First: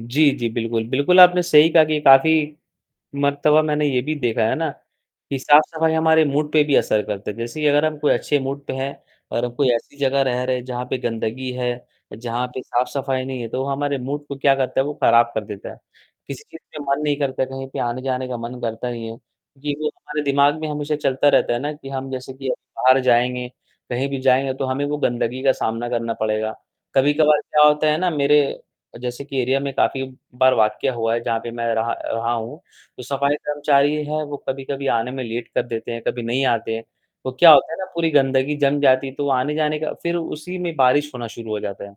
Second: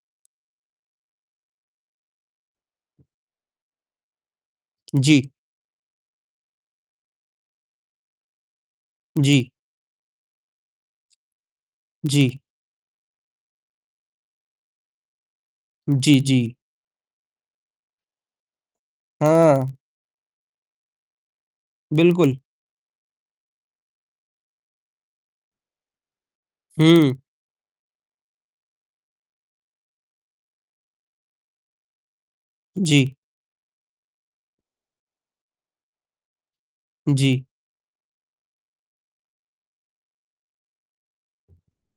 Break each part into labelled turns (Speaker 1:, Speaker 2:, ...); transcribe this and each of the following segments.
Speaker 1: जी, जी। बिल्कुल, बिल्कुल, आपने सही कहा कि काफ़ी मर्तबा मैंने ये भी देखा है ना
Speaker 2: जी।
Speaker 1: कि साफ़-सफ़ाई हमारे मूड पे भी असर करता है, जैसे कि अगर हम कोई अच्छे मूड पे हैं और
Speaker 2: जी।
Speaker 1: हम कोई ऐसी जगह रह रहे हैं जहाँ पे गंदगी है,
Speaker 2: जी।
Speaker 1: जहाँ पे साफ़-सफ़ाई नहीं है, तो हमारे मूड को क्या करता है, वो खराब कर देता है।
Speaker 2: जी,
Speaker 1: किसी
Speaker 2: जी।
Speaker 1: चीज़ का मन नहीं करता, कहीं पे आने-जाने का मन करता नहीं है
Speaker 2: हाँ।
Speaker 1: क्योंकि वो हमारे दिमाग में हमेशा चलता रहता है ना कि हम जैसे
Speaker 2: बिल्कुल।
Speaker 1: कि अभी बाहर जाएँगे, कहीं भी जाएँगे, तो हमें वो गंदगी का सामना करना पड़ेगा।
Speaker 2: हुँ।
Speaker 1: कभी-कभार क्या होता है ना मेरे जैसे कि एरिया में काफ़ी बार वाकया हुआ है जहाँ पे मैं रहा रहा हूँ, जो
Speaker 2: जी।
Speaker 1: सफ़ाई कर्मचारी है, वो कभी-कभी आने में लेट कर देते हैं, कभी नहीं आते हैं। तो
Speaker 2: जी।
Speaker 1: क्या होता है ना पूरी गंदगी जम जाती है, तो आने-जाने का फिर उसी में बारिश होना शुरू हो जाता है,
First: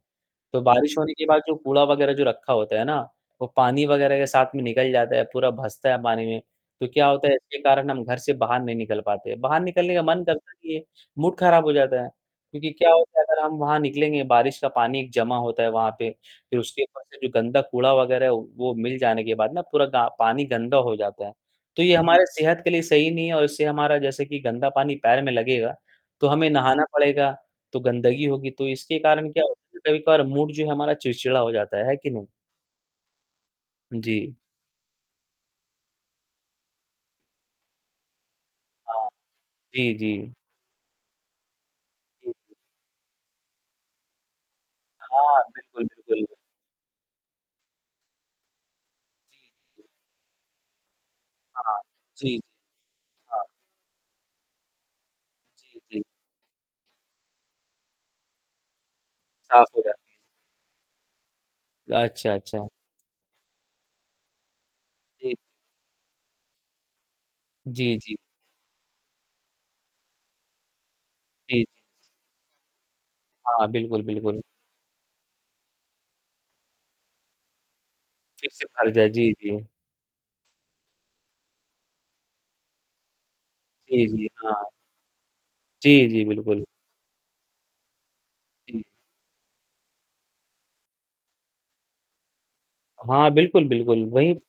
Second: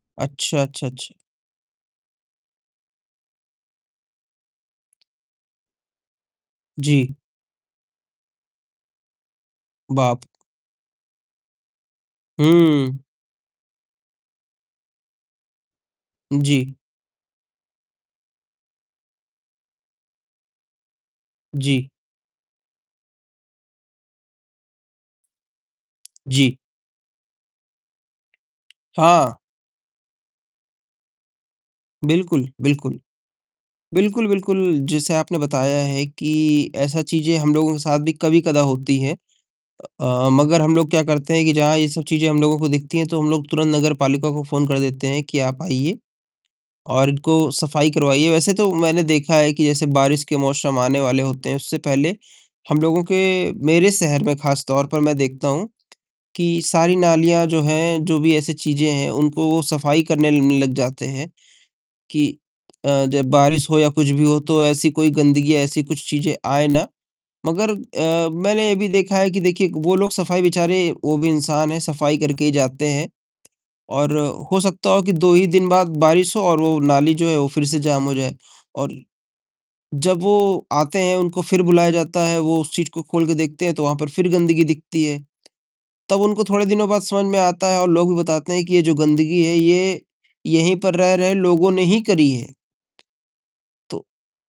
Speaker 1: तो
Speaker 2: अच्छा, अच्छा,
Speaker 1: बारिश होने
Speaker 2: अच्छा।
Speaker 1: के बाद, जो कूड़ा वग़ैरह जो रखा होता है ना, वो पानी वग़ैरह के साथ में निकल जाता है, पूरा भसता है पानी में, तो क्या
Speaker 2: जी।
Speaker 1: होता है इसके कारण हम घर से बाहर नहीं निकल पाते, बाहर निकलने का
Speaker 2: बाप
Speaker 1: मन करता नहीं है, मूड खराब हो जाता है। क्योंकि क्या
Speaker 2: हुँ।
Speaker 1: होता है अगर हम वहाँ निकलेंगे, बारिश का पानी जमा होता है वहाँ पे, फिर
Speaker 2: जी।
Speaker 1: उसके ऊपर से भी गंदा कूड़ा वग़ैरह है वो मिल जाने के बाद ना पूरा गा पानी गंदा हो जाता है, तो
Speaker 2: जी।
Speaker 1: ये हमारे सेहत के लिए सही नहीं है और इससे हमारा जैसे कि गंदा पानी पैर में लगेगा, तो हमें
Speaker 2: जी।
Speaker 1: नहाना पड़ेगा, तो गंदगी होगी, तो इसके कारण
Speaker 2: हाँ।
Speaker 1: क्या होता है ना कभी-कभार मूड जो है हमारा चिड़चिड़ा हो जाता है, है कि नहीं?
Speaker 2: बिल्कुल, बिल्कुल। बिल्कुल,
Speaker 1: जी।
Speaker 2: बिल्कुल जैसे आपने बताया है कि ऐसा चीज़ें हम लोगों के साथ भी कभी-कदा होती
Speaker 1: हाँ।
Speaker 2: हैं
Speaker 1: जी,
Speaker 2: अ,
Speaker 1: जी।
Speaker 2: मगर हम लोग क्या करते हैं कि जहाँ ये सब चीज़ें
Speaker 1: जी।
Speaker 2: हम लोगों को दिखती हैं, तो हम लोग तुरंत नगरपालिका को फ़ोन कर देते हैं कि
Speaker 1: हाँ,
Speaker 2: आप
Speaker 1: बिल्कुल,
Speaker 2: आइए
Speaker 1: बिल्कुल। ब
Speaker 2: और इनको सफ़ाई करवाइए, वैसे तो मैंने देखा है कि जैसे बारिश के मौसम आने वाले होते हैं, उससे
Speaker 1: हाँ।
Speaker 2: पहले
Speaker 1: जी, जी।
Speaker 2: हम लोगों
Speaker 1: हाँ।
Speaker 2: के मेरे शहर में खास तौर पर मैं देखता हूँ
Speaker 1: जी। जी।
Speaker 2: कि सारी नालियाँ जो हैं, जो भी ऐसी चीज़ें हैं उनको वो
Speaker 1: साफ़ हो जाती है।
Speaker 2: सफ़ाई करने न लग जाते हैं
Speaker 1: अच्छा,
Speaker 2: कि
Speaker 1: अच्छा।
Speaker 2: अ, जब बारिश हो या कुछ भी हो, तो ऐसी कोई
Speaker 1: जी।
Speaker 2: गंदगी या ऐसी कुछ चीज़ें आए ना, मगर
Speaker 1: जी, जी।
Speaker 2: अ, मैंने ये भी देखा है कि देखिए वो लोग सफ़ाई बेचारे वो भी
Speaker 1: जी।
Speaker 2: इंसान
Speaker 1: जी।
Speaker 2: हैं, सफ़ाई करके ही जाते हैं
Speaker 1: हाँ, बिल्कुल,
Speaker 2: और
Speaker 1: बिल्कुल।
Speaker 2: हो सकता हो कि 2 ही दिन बाद बारिश हो और वो नाली जो है, वो फिर से जाम हो जाए
Speaker 1: फिर से भर
Speaker 2: और
Speaker 1: जाए। जी, जी।
Speaker 2: जब वो आते हैं, उनको फिर बुलाया जाता है, वो उस चीज़ को खोल के देखते हैं, तो वहाँ
Speaker 1: जी,
Speaker 2: पर
Speaker 1: जी।
Speaker 2: फिर गंदगी
Speaker 1: हाँ।
Speaker 2: दिखती है,
Speaker 1: जी,
Speaker 2: तब
Speaker 1: जी,
Speaker 2: उनको थोड़े
Speaker 1: बिल्कुल।
Speaker 2: दिनों बाद समझ में आता है और लोग भी बताते हैं, कि ये
Speaker 1: जी।
Speaker 2: जो गंदगी है ये यहीं पर रह रहे लोगों ने ही करी है।
Speaker 1: हाँ, बिल्कुल,
Speaker 2: तो
Speaker 1: बिल्कुल वही